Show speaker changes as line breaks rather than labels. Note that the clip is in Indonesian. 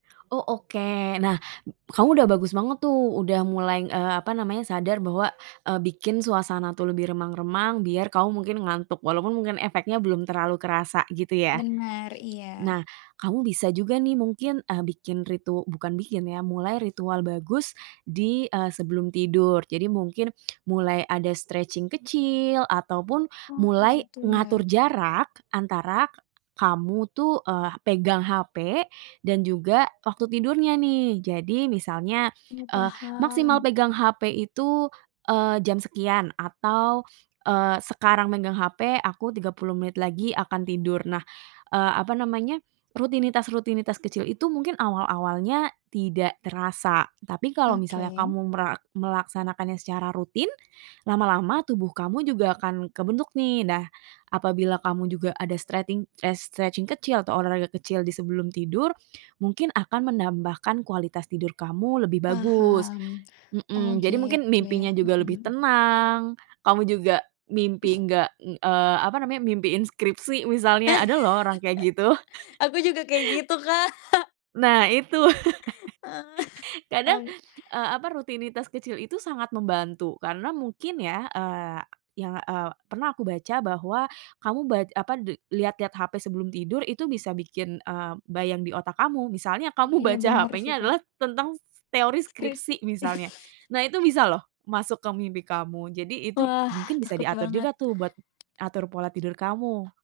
Oh oke. Nah kamu udah bagus banget tuh udah mulai, eee, apa namanya, sadar bahwa, eee, bikin suasana tuh lebih remang-remang biar kamu mungkin ngantuk. Walaupun mungkin efeknya belum terlalu kerasa gitu ya.
Benar,
Nah
iya.
kamu bisa juga nih mungkin, eee, bikin ritu bukan bikin ya, mulai ritual bagus di, eee, sebelum tidur. Jadi mungkin, mulai ada stretching kecil ataupun
Oh,
mulai
gitu ya?
ngatur jarak antara kamu tuh, eee, pegang hape dan juga waktu tidurnya nih. Jadi misalnya,
Oh,
eee, maksimal
paham.
pegang hape itu, eee, jam sekian atau, eee, sekarang megang hape, aku 30 menit lagi akan tidur. Nah, eee, apa namanya, rutinitas-rutinitas kecil itu mungkin awal-awalnya tidak terasa. Tapi kalau misalnya
Oke.
kamu mera melaksanakannya secara rutin, lama-lama tubuh kamu juga akan kebentuk nih. Nah, apabila kamu juga ada streting eh, stretching kecil atau olahraga kecil di sebelum tidur, mungkin akan menambahkan kualitas tidur kamu lebih bagus.
Paham. Oh
Mhm. Jadi mungkin
gitu ya.
mimpinya
Mhm
juga lebih
mhm.
tenang, kamu juga mimpi nggak, ng eee, apa namanya, mimpiin skripsi misalnya. Ada loh orang kayak gitu.
Aku juga kayak gitu Kak.
Nah Itu
Oh
kadang,
ya.
eee, apa, rutinitas kecil itu sangat membantu. Karena mungkin ya, eee, yang, eee, pernah aku baca bahwa, kamu ba apa, de lihat-lihat hape sebelum tidur itu bisa bikin, eee, bayang di otak kamu. Misalnya, kamu
Iya
baca
bener sih
hapenya
Kak.
adalah tentang, teori
Skripsi.
skripsi misalnya. Nah itu bisa loh masuk ke mimpi kamu. Jadi itu
Wah,
mungkin bisa
takut
diatur
banget.
juga tuh buat, atur pola tidur kamu.